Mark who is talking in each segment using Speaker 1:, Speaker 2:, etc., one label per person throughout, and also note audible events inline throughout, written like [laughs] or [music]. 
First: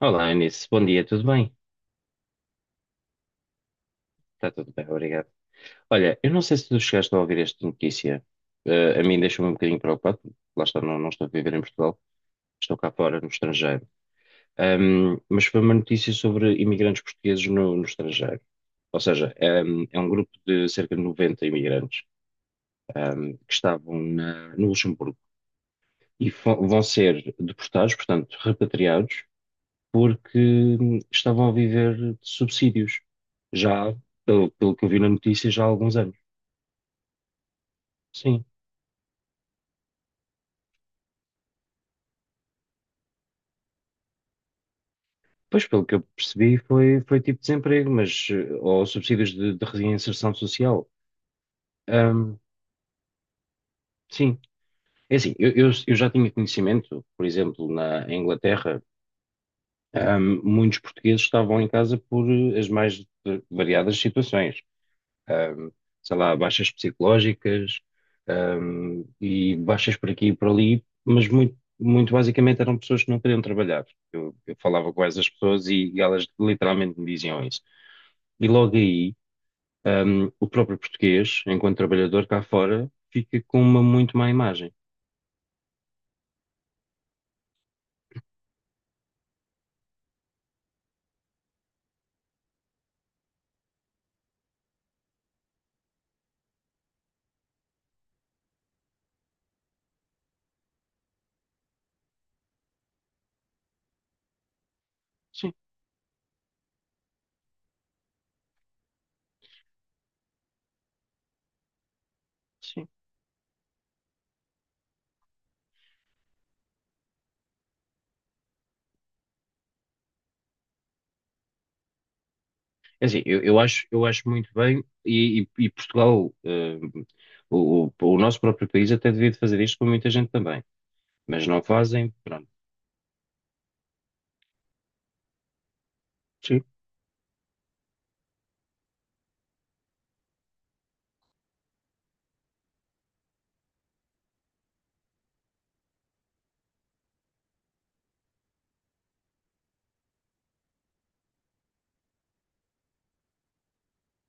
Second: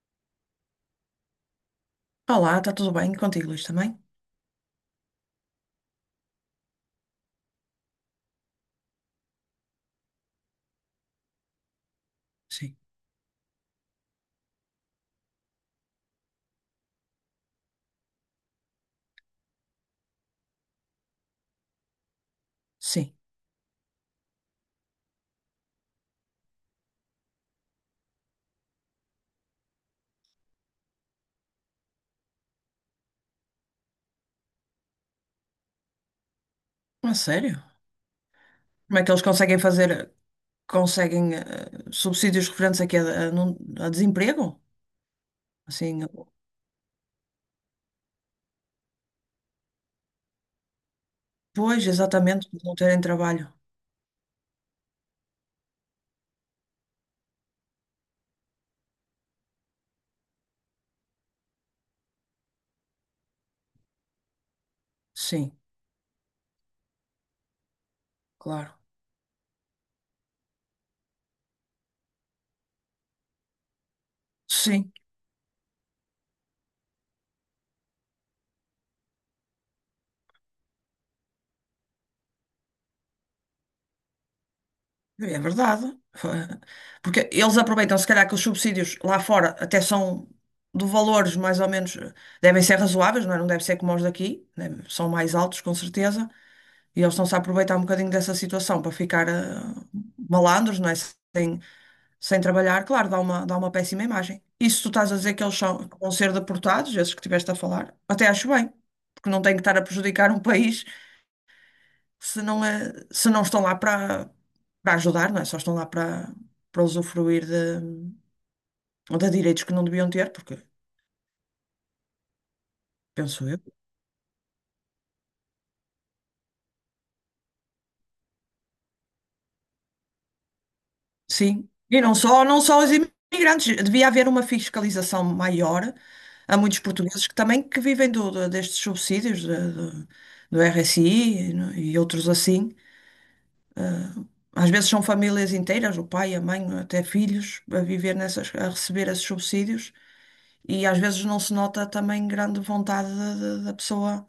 Speaker 1: Olá, Eunice. Bom dia, tudo bem?
Speaker 2: Olá, está tudo bem contigo, Luís, também?
Speaker 1: Está tudo bem, obrigado. Olha, eu não sei se tu chegaste a ouvir esta notícia. A mim deixou-me um bocadinho preocupado. Lá está, não estou a viver em Portugal,
Speaker 2: Sim.
Speaker 1: estou cá fora, no estrangeiro. Mas foi uma notícia sobre imigrantes portugueses no estrangeiro. Ou seja, é um grupo de cerca de 90 imigrantes,
Speaker 2: Sim.
Speaker 1: que estavam no Luxemburgo e vão ser deportados, portanto, repatriados porque estavam a viver de subsídios, já, pelo que eu vi na notícia, já há alguns anos.
Speaker 2: A sério?
Speaker 1: Sim.
Speaker 2: Como é que eles conseguem fazer, conseguem subsídios referentes aqui a, não- a desemprego?
Speaker 1: Pois, pelo que
Speaker 2: Assim,
Speaker 1: eu percebi, foi tipo desemprego, mas, ou subsídios de reinserção social.
Speaker 2: pois,
Speaker 1: Ahm,
Speaker 2: exatamente, por não terem trabalho.
Speaker 1: sim. É assim, eu já tinha conhecimento, por exemplo, na Inglaterra, muitos portugueses estavam em casa por as mais variadas situações.
Speaker 2: Sim,
Speaker 1: ahm, Sei lá, baixas psicológicas,
Speaker 2: claro.
Speaker 1: e baixas por aqui e por ali, mas muito, muito basicamente eram pessoas que não queriam trabalhar. Eu falava
Speaker 2: Sim,
Speaker 1: com essas pessoas e elas literalmente me diziam isso. E logo aí, o próprio português, enquanto trabalhador cá fora, fica com uma muito má imagem.
Speaker 2: é verdade. [laughs] Porque eles aproveitam, se calhar, que os subsídios lá fora até são de valores mais ou menos, devem ser razoáveis, não é? Não deve ser como os daqui, né? São mais altos, com certeza. E eles estão-se a aproveitar um bocadinho dessa situação para ficar malandros, não é? Sem trabalhar, claro, dá uma péssima imagem. E se tu estás a dizer que
Speaker 1: Sim,
Speaker 2: eles são, que vão ser deportados, esses que tiveste a falar, até acho bem, porque não tem que estar a prejudicar um país se não,
Speaker 1: sim.
Speaker 2: é, se não estão lá para ajudar, não é? Só estão lá para usufruir de direitos que não deviam ter, porque
Speaker 1: É assim, eu,
Speaker 2: penso
Speaker 1: eu
Speaker 2: eu.
Speaker 1: acho, eu acho muito bem, e, e Portugal, o nosso próprio país até devia de fazer isto com muita gente também, mas não
Speaker 2: Sim, e
Speaker 1: fazem,
Speaker 2: não só,
Speaker 1: pronto.
Speaker 2: não só os imigrantes, devia haver uma fiscalização maior a muitos portugueses que também que vivem destes subsídios do RSI e, e outros assim. Às vezes são famílias inteiras, o pai, a mãe, até filhos, a viver nessas, a receber esses subsídios e às vezes não se nota também grande vontade da pessoa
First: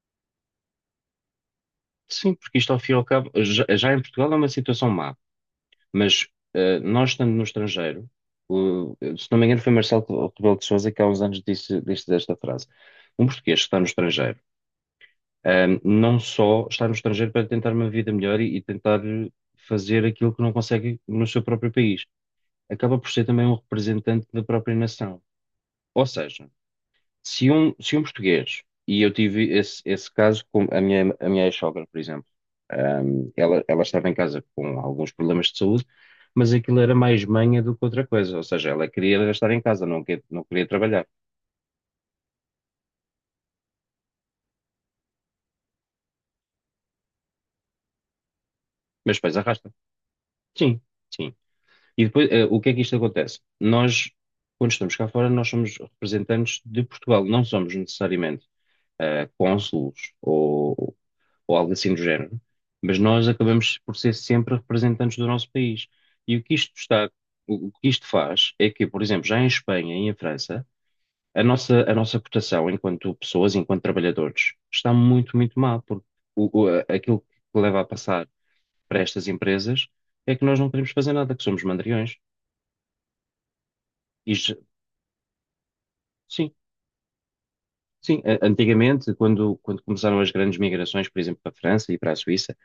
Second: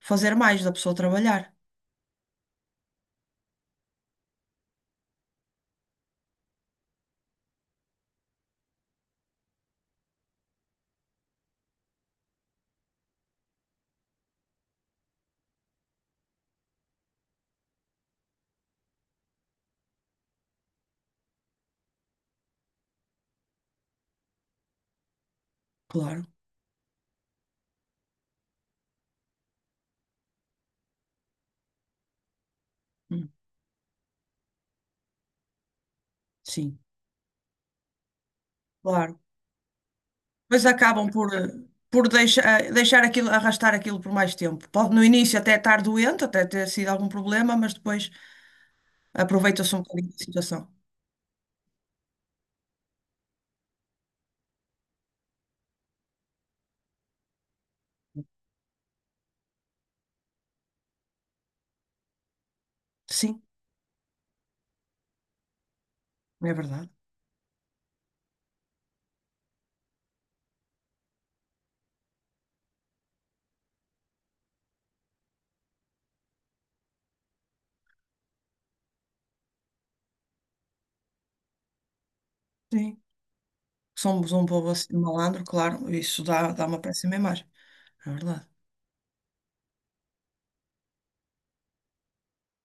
Speaker 2: fazer mais, da pessoa trabalhar.
Speaker 1: Sim, porque isto ao fim e ao cabo, já em Portugal é uma situação má, mas nós estando no estrangeiro, se não me engano foi Marcelo Rebelo de Sousa que há uns anos disse esta frase. Um português que está no estrangeiro, não só está no estrangeiro para tentar uma vida melhor e tentar fazer aquilo que não consegue no seu próprio país, acaba por ser também um representante da própria nação. Ou
Speaker 2: Claro.
Speaker 1: seja, se um português, e eu tive esse caso com a minha ex-sogra, por exemplo.
Speaker 2: Hum.
Speaker 1: Ela estava em casa com alguns problemas de saúde, mas
Speaker 2: Sim,
Speaker 1: aquilo era mais manha do que outra coisa, ou seja, ela queria
Speaker 2: claro.
Speaker 1: era estar em casa, não, não
Speaker 2: Mas
Speaker 1: queria
Speaker 2: acabam
Speaker 1: trabalhar.
Speaker 2: por deixar, deixar aquilo, arrastar aquilo por mais tempo. Pode no início até estar doente, até ter sido algum problema, mas depois
Speaker 1: Mas depois arrasta.
Speaker 2: aproveita-se um bocadinho da situação.
Speaker 1: Sim, sim. E depois, o que é que isto acontece? Nós, quando estamos cá fora, nós somos representantes de Portugal, não somos necessariamente cônsulos ou algo assim do género, mas nós
Speaker 2: Sim,
Speaker 1: acabamos por ser sempre representantes do nosso país. E o que
Speaker 2: é
Speaker 1: isto
Speaker 2: verdade.
Speaker 1: está, o que isto faz é que, por exemplo, já em Espanha e em França, a nossa cotação enquanto pessoas, enquanto trabalhadores, está muito, muito mal porque aquilo que leva a passar para estas empresas é que nós não queremos fazer nada, que somos mandriões.
Speaker 2: Sim. Somos
Speaker 1: E,
Speaker 2: um
Speaker 1: já-
Speaker 2: povo assim, malandro, claro,
Speaker 1: sim,
Speaker 2: dá uma péssima imagem. É
Speaker 1: sim,
Speaker 2: verdade.
Speaker 1: antigamente, quando, começaram as grandes migrações, por exemplo, para a França e para a Suíça.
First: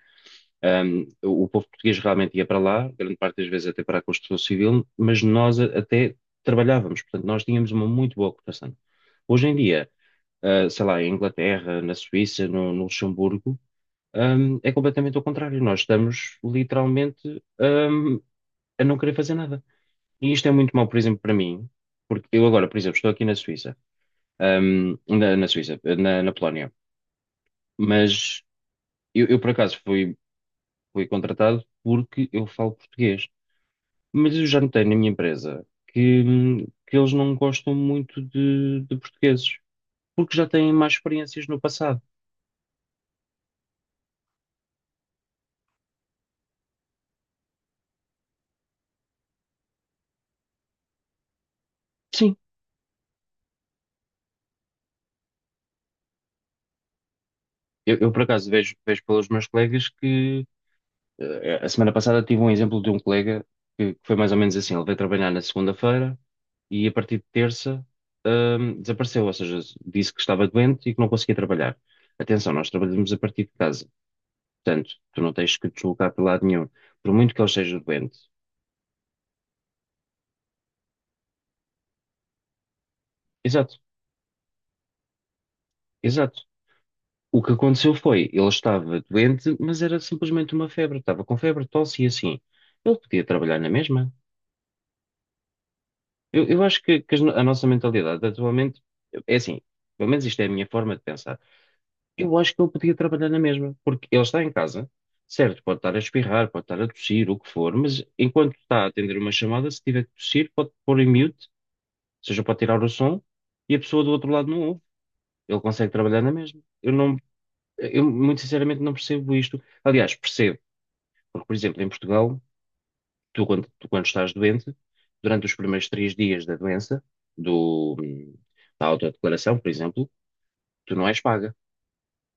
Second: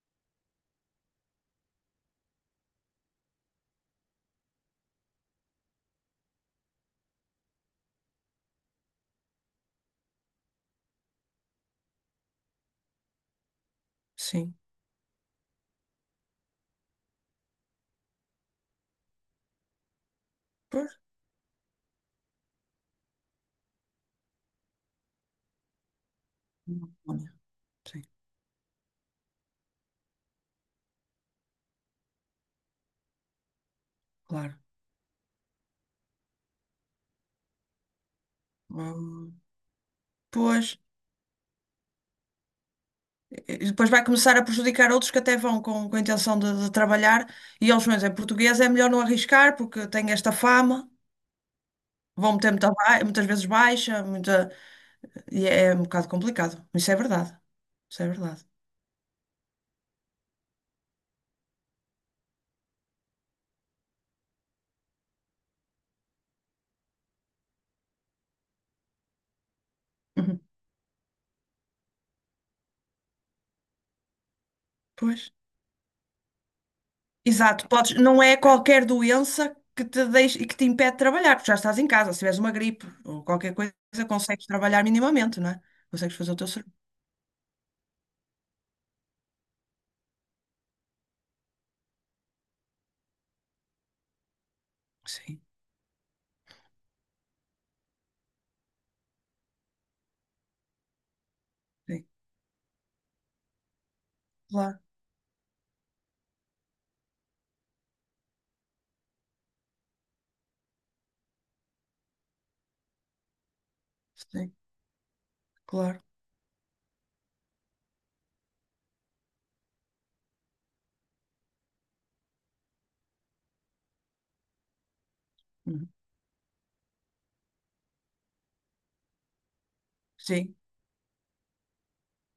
Speaker 1: O povo português realmente ia para lá, grande parte das vezes até para a construção civil, mas nós até trabalhávamos, portanto, nós tínhamos uma muito boa cotação. Hoje em dia, sei lá, em Inglaterra, na Suíça, no Luxemburgo,
Speaker 2: Sim.
Speaker 1: é completamente ao contrário. Nós estamos literalmente, a não querer fazer nada. E isto é muito mau,
Speaker 2: Pois.
Speaker 1: por exemplo, para mim, porque eu agora, por exemplo, estou aqui na Suíça, na Suíça, na Polónia,
Speaker 2: Olha. Sim,
Speaker 1: mas eu, por acaso fui contratado porque eu falo português. Mas eu
Speaker 2: claro.
Speaker 1: já notei na minha empresa que, eles não gostam muito de
Speaker 2: Hum.
Speaker 1: portugueses, porque já têm
Speaker 2: Pois,
Speaker 1: mais experiências no passado.
Speaker 2: e depois vai começar a prejudicar outros que até vão com a intenção de trabalhar e eles, mas é português, é melhor não arriscar porque tem esta fama. Vão
Speaker 1: Sim,
Speaker 2: meter muita muitas vezes baixa, muita... e é é um bocado complicado. Isso é verdade.
Speaker 1: eu,
Speaker 2: Isso é
Speaker 1: eu, por
Speaker 2: verdade.
Speaker 1: acaso vejo pelos meus colegas que a semana passada tive um exemplo de um colega que, foi mais ou menos assim. Ele veio trabalhar na segunda-feira e a partir de terça, desapareceu, ou seja, disse que
Speaker 2: Uhum.
Speaker 1: estava doente e que não conseguia trabalhar. Atenção, nós trabalhamos a partir de casa, portanto, tu
Speaker 2: Pois.
Speaker 1: não tens que te deslocar para lado nenhum, por muito que ele
Speaker 2: Exato.
Speaker 1: esteja
Speaker 2: Podes...
Speaker 1: doente.
Speaker 2: Não é qualquer doença que te deixe... e que te impede de trabalhar, porque já estás em casa. Se tiveres uma gripe ou qualquer coisa,
Speaker 1: Exato.
Speaker 2: consegues trabalhar minimamente, não é? Consegues fazer o
Speaker 1: Exato.
Speaker 2: teu serviço.
Speaker 1: O que aconteceu foi, ele estava doente, mas era simplesmente uma febre. Estava com febre, tosse e assim. Ele podia trabalhar na mesma.
Speaker 2: Sim,
Speaker 1: Eu acho que, as no- a nossa mentalidade atualmente é assim. Pelo menos isto é a minha forma de pensar.
Speaker 2: sim.
Speaker 1: Eu acho que ele podia trabalhar na mesma, porque ele está em
Speaker 2: Claro,
Speaker 1: casa, certo? Pode estar a espirrar, pode estar a tossir, o que for, mas enquanto está a atender uma chamada, se tiver que tossir, pode pôr em mute, ou seja, pode tirar o som e a pessoa do outro lado
Speaker 2: sim,
Speaker 1: não ouve. Ele consegue
Speaker 2: claro.
Speaker 1: trabalhar na mesma. Eu não, eu muito sinceramente não percebo isto. Aliás, percebo porque, por exemplo, em Portugal, tu quando estás doente, durante os primeiros
Speaker 2: Uhum.
Speaker 1: 3 dias da doença, do, da autodeclaração, por exemplo,
Speaker 2: Sim,
Speaker 1: tu não és paga.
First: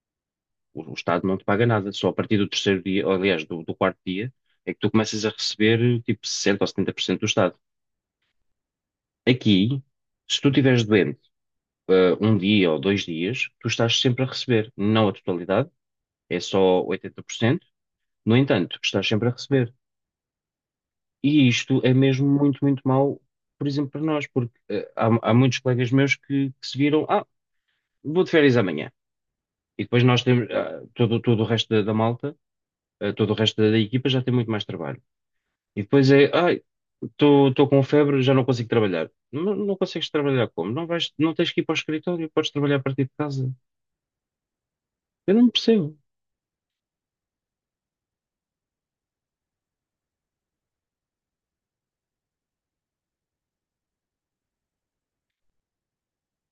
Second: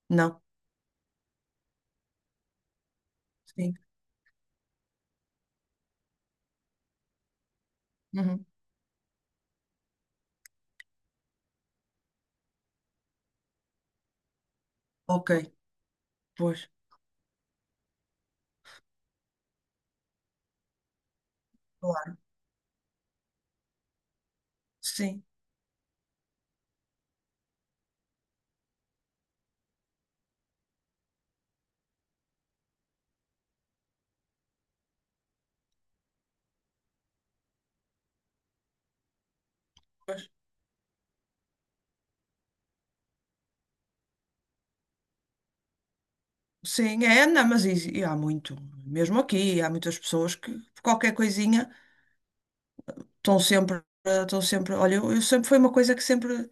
Speaker 2: não.
Speaker 1: O Estado não te paga nada. Só a partir do terceiro dia, ou, aliás, do
Speaker 2: Sim.
Speaker 1: quarto dia, é que tu começas a receber tipo 60 ou 70% do Estado.
Speaker 2: Uhum.
Speaker 1: Aqui, se tu estiveres doente, um dia ou 2 dias, tu estás sempre a receber. Não a
Speaker 2: Ok,
Speaker 1: totalidade, é
Speaker 2: pois.
Speaker 1: só 80%. No entanto, estás sempre a receber. E isto é
Speaker 2: Claro.
Speaker 1: mesmo muito, muito mau, por exemplo, para nós, porque
Speaker 2: Sim,
Speaker 1: há muitos colegas meus que, se viram, vou de férias amanhã. E depois nós temos, todo, o resto da malta, todo o resto da equipa já tem muito mais trabalho. E depois é, ai, estou com febre, já não consigo trabalhar. Não, não consegues trabalhar como? Não vais, não tens que ir para o escritório, podes trabalhar a partir de casa. Eu não percebo.
Speaker 2: sim, é, não, mas isso- e há muito, mesmo aqui, há muitas pessoas que por qualquer coisinha. Estão sempre, estão sempre, olha, eu sempre foi uma coisa que sempre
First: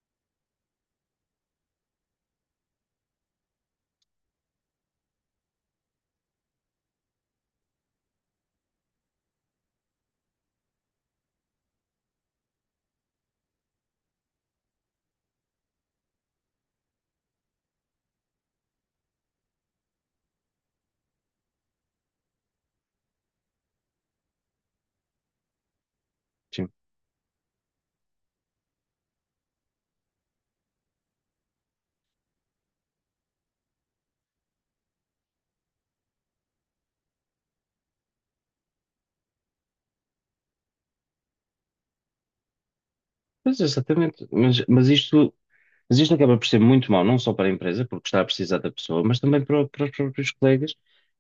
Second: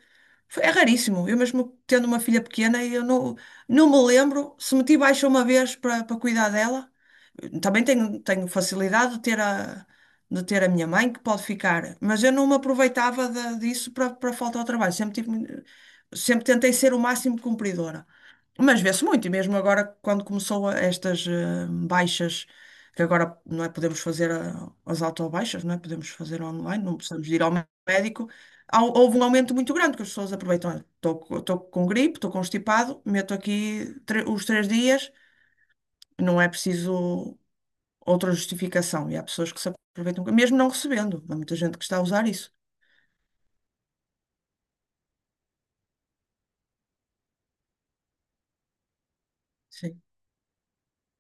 Speaker 2: é raríssimo. Eu mesmo tendo uma filha pequena, eu não, não me lembro se meti baixa uma vez para cuidar dela. Também tenho facilidade de ter de ter a minha mãe que pode ficar, mas eu não me aproveitava disso para falta ao trabalho. Sempre tive, sempre tentei ser o máximo cumpridora. Mas vê-se muito, e mesmo agora, quando estas baixas, que agora não é podemos fazer as autobaixas, não é? Podemos fazer online, não precisamos de ir ao médico. Houve um aumento muito grande que as pessoas aproveitam. Olha, estou com gripe, estou constipado, meto aqui os três dias, não é preciso outra justificação. E há pessoas que se aproveitam, mesmo não recebendo. Há muita gente que está a usar isso.
Speaker 1: Pois, exatamente. Mas isto acaba por ser muito mau, não só para a empresa, porque está a precisar da pessoa, mas também para os
Speaker 2: Sim,
Speaker 1: próprios colegas.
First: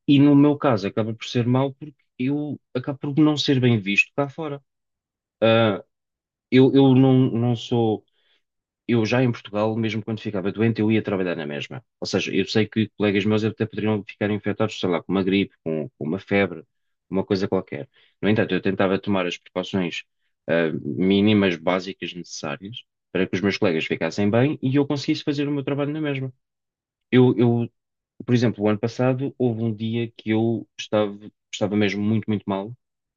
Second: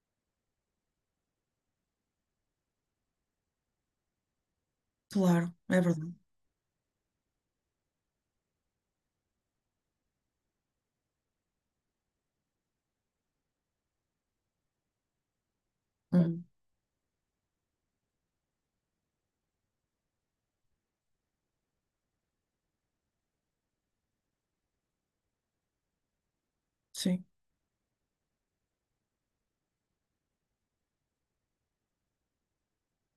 Speaker 1: E no meu caso, acaba por ser mau porque eu acabo por não ser bem visto cá fora.
Speaker 2: claro, é
Speaker 1: Ah,
Speaker 2: verdade.
Speaker 1: eu, não, sou eu já em Portugal, mesmo quando ficava doente, eu ia trabalhar na mesma. Ou seja, eu sei que colegas meus até poderiam ficar infectados, sei lá, com uma gripe, com uma
Speaker 2: Uhum.
Speaker 1: febre, uma coisa qualquer. No entanto, eu tentava tomar as precauções, mínimas, básicas, necessárias para que os meus colegas ficassem bem e eu conseguisse fazer o meu trabalho na mesma.
Speaker 2: Sim,
Speaker 1: Eu, por exemplo, o ano passado, houve um dia que eu estava, mesmo muito, muito mal,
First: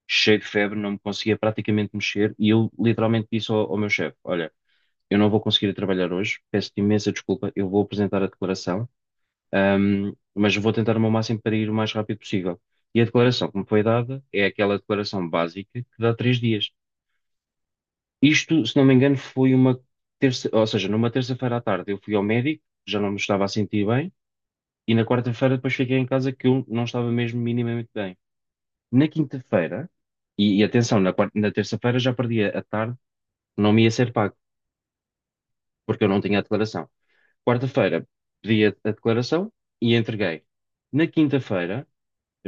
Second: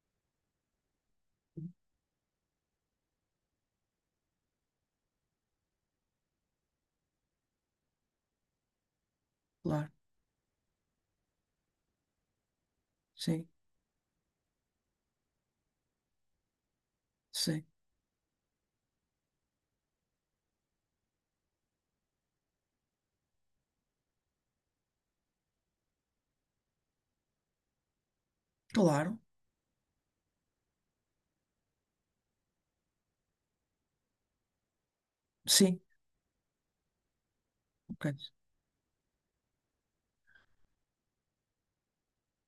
Speaker 1: cheio de febre, não me conseguia praticamente mexer e eu literalmente disse ao meu chefe: olha, eu não vou conseguir ir trabalhar hoje, peço-te imensa desculpa, eu vou apresentar a declaração,
Speaker 2: claro,
Speaker 1: mas vou tentar o meu máximo para ir o mais rápido possível. E a
Speaker 2: sim,
Speaker 1: declaração que me foi dada é aquela declaração básica que dá 3 dias.
Speaker 2: sim,
Speaker 1: Isto, se não me engano, foi uma terça, ou seja, numa terça-feira à tarde eu fui ao médico, já não me estava a sentir bem, e na quarta-feira depois fiquei em casa que eu não estava mesmo minimamente bem. Na
Speaker 2: claro,
Speaker 1: quinta-feira, e atenção, na terça-feira já perdi a tarde, não me ia ser pago,
Speaker 2: sim,
Speaker 1: porque eu não tinha a declaração. Quarta-feira
Speaker 2: ok,
Speaker 1: pedi a declaração e a entreguei. Na quinta-feira,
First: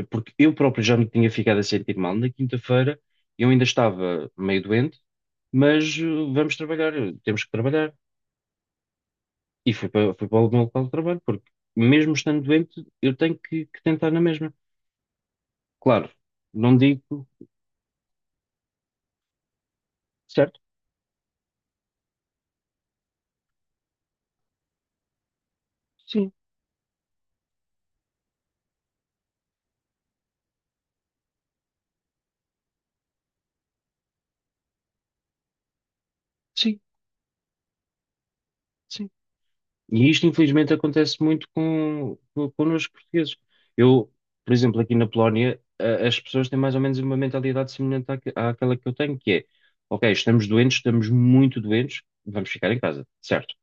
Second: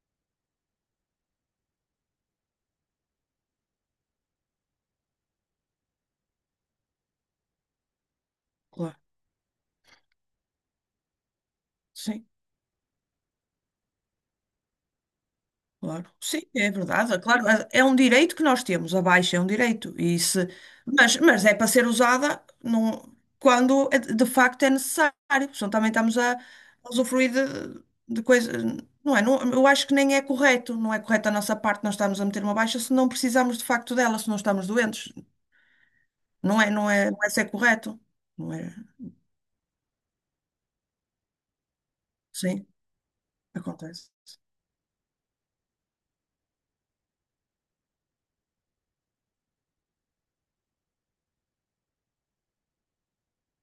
Speaker 1: porque eu próprio já me tinha ficado a sentir mal, na quinta-feira eu ainda estava meio doente, mas vamos trabalhar, temos que trabalhar.
Speaker 2: claro,
Speaker 1: E fui para, o meu local de trabalho, porque mesmo
Speaker 2: sim.
Speaker 1: estando doente, eu tenho que, tentar na mesma. Claro,
Speaker 2: Claro. Sim, é
Speaker 1: não
Speaker 2: verdade. É
Speaker 1: digo
Speaker 2: claro, é é um direito que nós temos, a baixa é um direito. E se...
Speaker 1: certo,
Speaker 2: mas é para ser usada quando é de facto é necessário. Senão também estamos
Speaker 1: sim,
Speaker 2: a usufruir de coisas. Não é? Eu acho que nem é correto. Não é correto da nossa parte nós estarmos a meter uma baixa se não precisamos de facto dela, se não estamos doentes. Não é,
Speaker 1: sim,
Speaker 2: não é, não é ser correto. Não é?
Speaker 1: sim. E isto, infelizmente, acontece muito
Speaker 2: Sim,
Speaker 1: connosco portugueses.
Speaker 2: acontece.
Speaker 1: Eu, por exemplo, aqui na Polónia, as pessoas têm mais ou menos uma mentalidade semelhante àquela que eu tenho, que é, ok, estamos doentes, estamos muito doentes, vamos ficar em casa, certo?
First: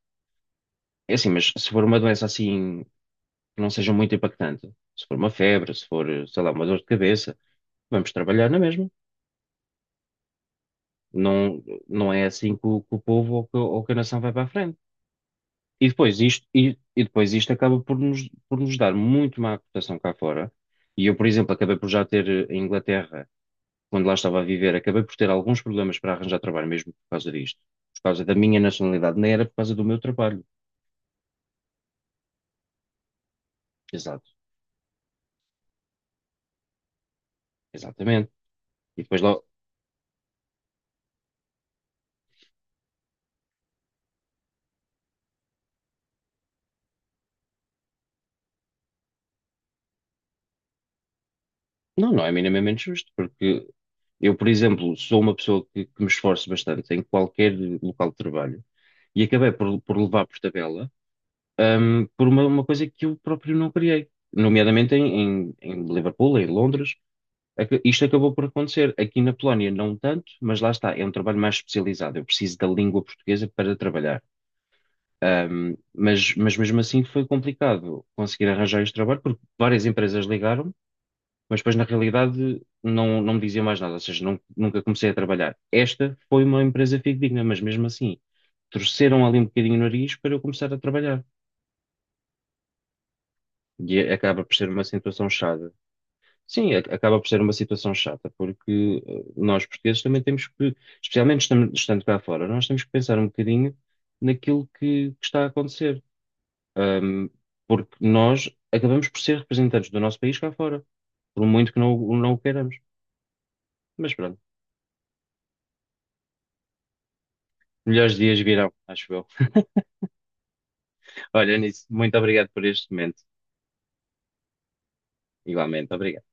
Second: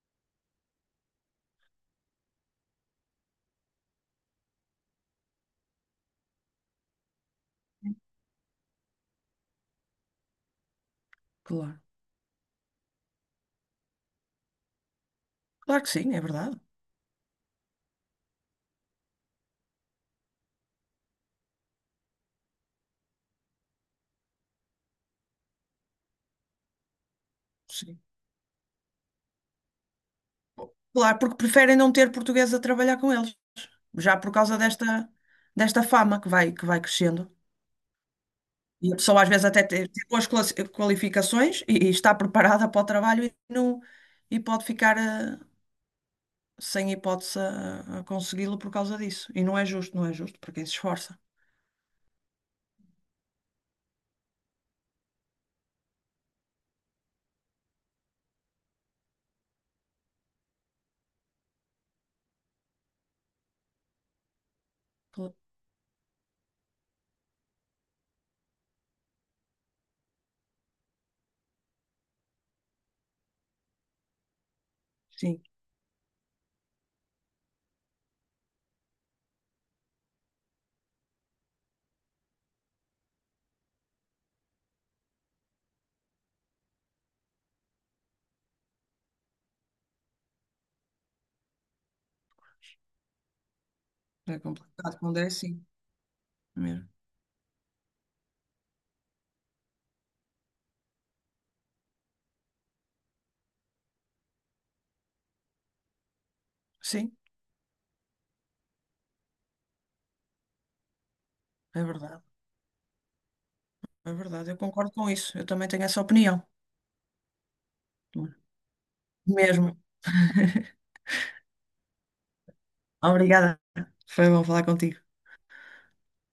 Speaker 1: É assim, mas se for uma doença assim, que não seja muito impactante, se for uma febre, se for, sei lá, uma dor de cabeça, vamos trabalhar na mesma. Não,
Speaker 2: Claro.
Speaker 1: não é assim que o povo ou ou que a nação vai para a frente.
Speaker 2: Claro
Speaker 1: E
Speaker 2: que sim,
Speaker 1: depois
Speaker 2: é
Speaker 1: isto,
Speaker 2: verdade.
Speaker 1: e, e depois isto acaba por nos dar muito má cotação cá fora. E eu, por exemplo, acabei por já ter em Inglaterra, quando lá estava a viver, acabei por ter alguns problemas para arranjar trabalho mesmo por causa disto.
Speaker 2: Sim.
Speaker 1: Por causa da minha nacionalidade, nem era por causa do meu trabalho.
Speaker 2: Claro, porque preferem não ter português a trabalhar com eles. Já
Speaker 1: Exato,
Speaker 2: por causa desta fama que vai crescendo.
Speaker 1: exatamente.
Speaker 2: E a
Speaker 1: E depois
Speaker 2: pessoa às
Speaker 1: lá,
Speaker 2: vezes até tem tem boas qualificações e está preparada para o trabalho e, não, e pode ficar sem hipótese a consegui-lo por causa disso. E não é justo, não é justo para quem se esforça.
Speaker 1: não, não é minimamente justo, porque eu, por exemplo, sou uma pessoa que, me esforço bastante em qualquer local de trabalho e acabei por levar por tabela por uma coisa que eu próprio não criei, nomeadamente
Speaker 2: Cla-
Speaker 1: em Liverpool, em Londres. Isto acabou por acontecer. Aqui na Polónia, não tanto, mas lá está, é um trabalho mais especializado. Eu preciso da língua portuguesa para trabalhar.
Speaker 2: Sim,
Speaker 1: Mas mesmo assim foi complicado conseguir arranjar este trabalho, porque várias empresas ligaram, mas depois na realidade não me diziam mais nada, ou seja, nunca comecei a trabalhar. Esta foi uma empresa fidedigna, mas mesmo assim torceram ali um bocadinho o nariz para eu começar a trabalhar. E
Speaker 2: é
Speaker 1: acaba por ser uma
Speaker 2: complicado quando é
Speaker 1: situação
Speaker 2: assim
Speaker 1: chata. Sim,
Speaker 2: mesmo.
Speaker 1: acaba por ser uma situação chata, porque nós portugueses também temos que, especialmente estando cá fora, nós temos que pensar um bocadinho naquilo que, está a acontecer.
Speaker 2: Sim,
Speaker 1: Ahm, Porque nós acabamos por ser representantes do nosso país cá fora, por muito que
Speaker 2: é
Speaker 1: não,
Speaker 2: verdade.
Speaker 1: não o queiramos.
Speaker 2: É
Speaker 1: Mas pronto,
Speaker 2: verdade, eu concordo com isso. Eu também tenho essa opinião.
Speaker 1: melhores dias virão, acho eu.
Speaker 2: Mesmo. [laughs]
Speaker 1: [laughs] Olha, nisso, muito obrigado por este momento.
Speaker 2: Obrigada. Foi bom falar contigo.
Speaker 1: Igualmente, obrigado.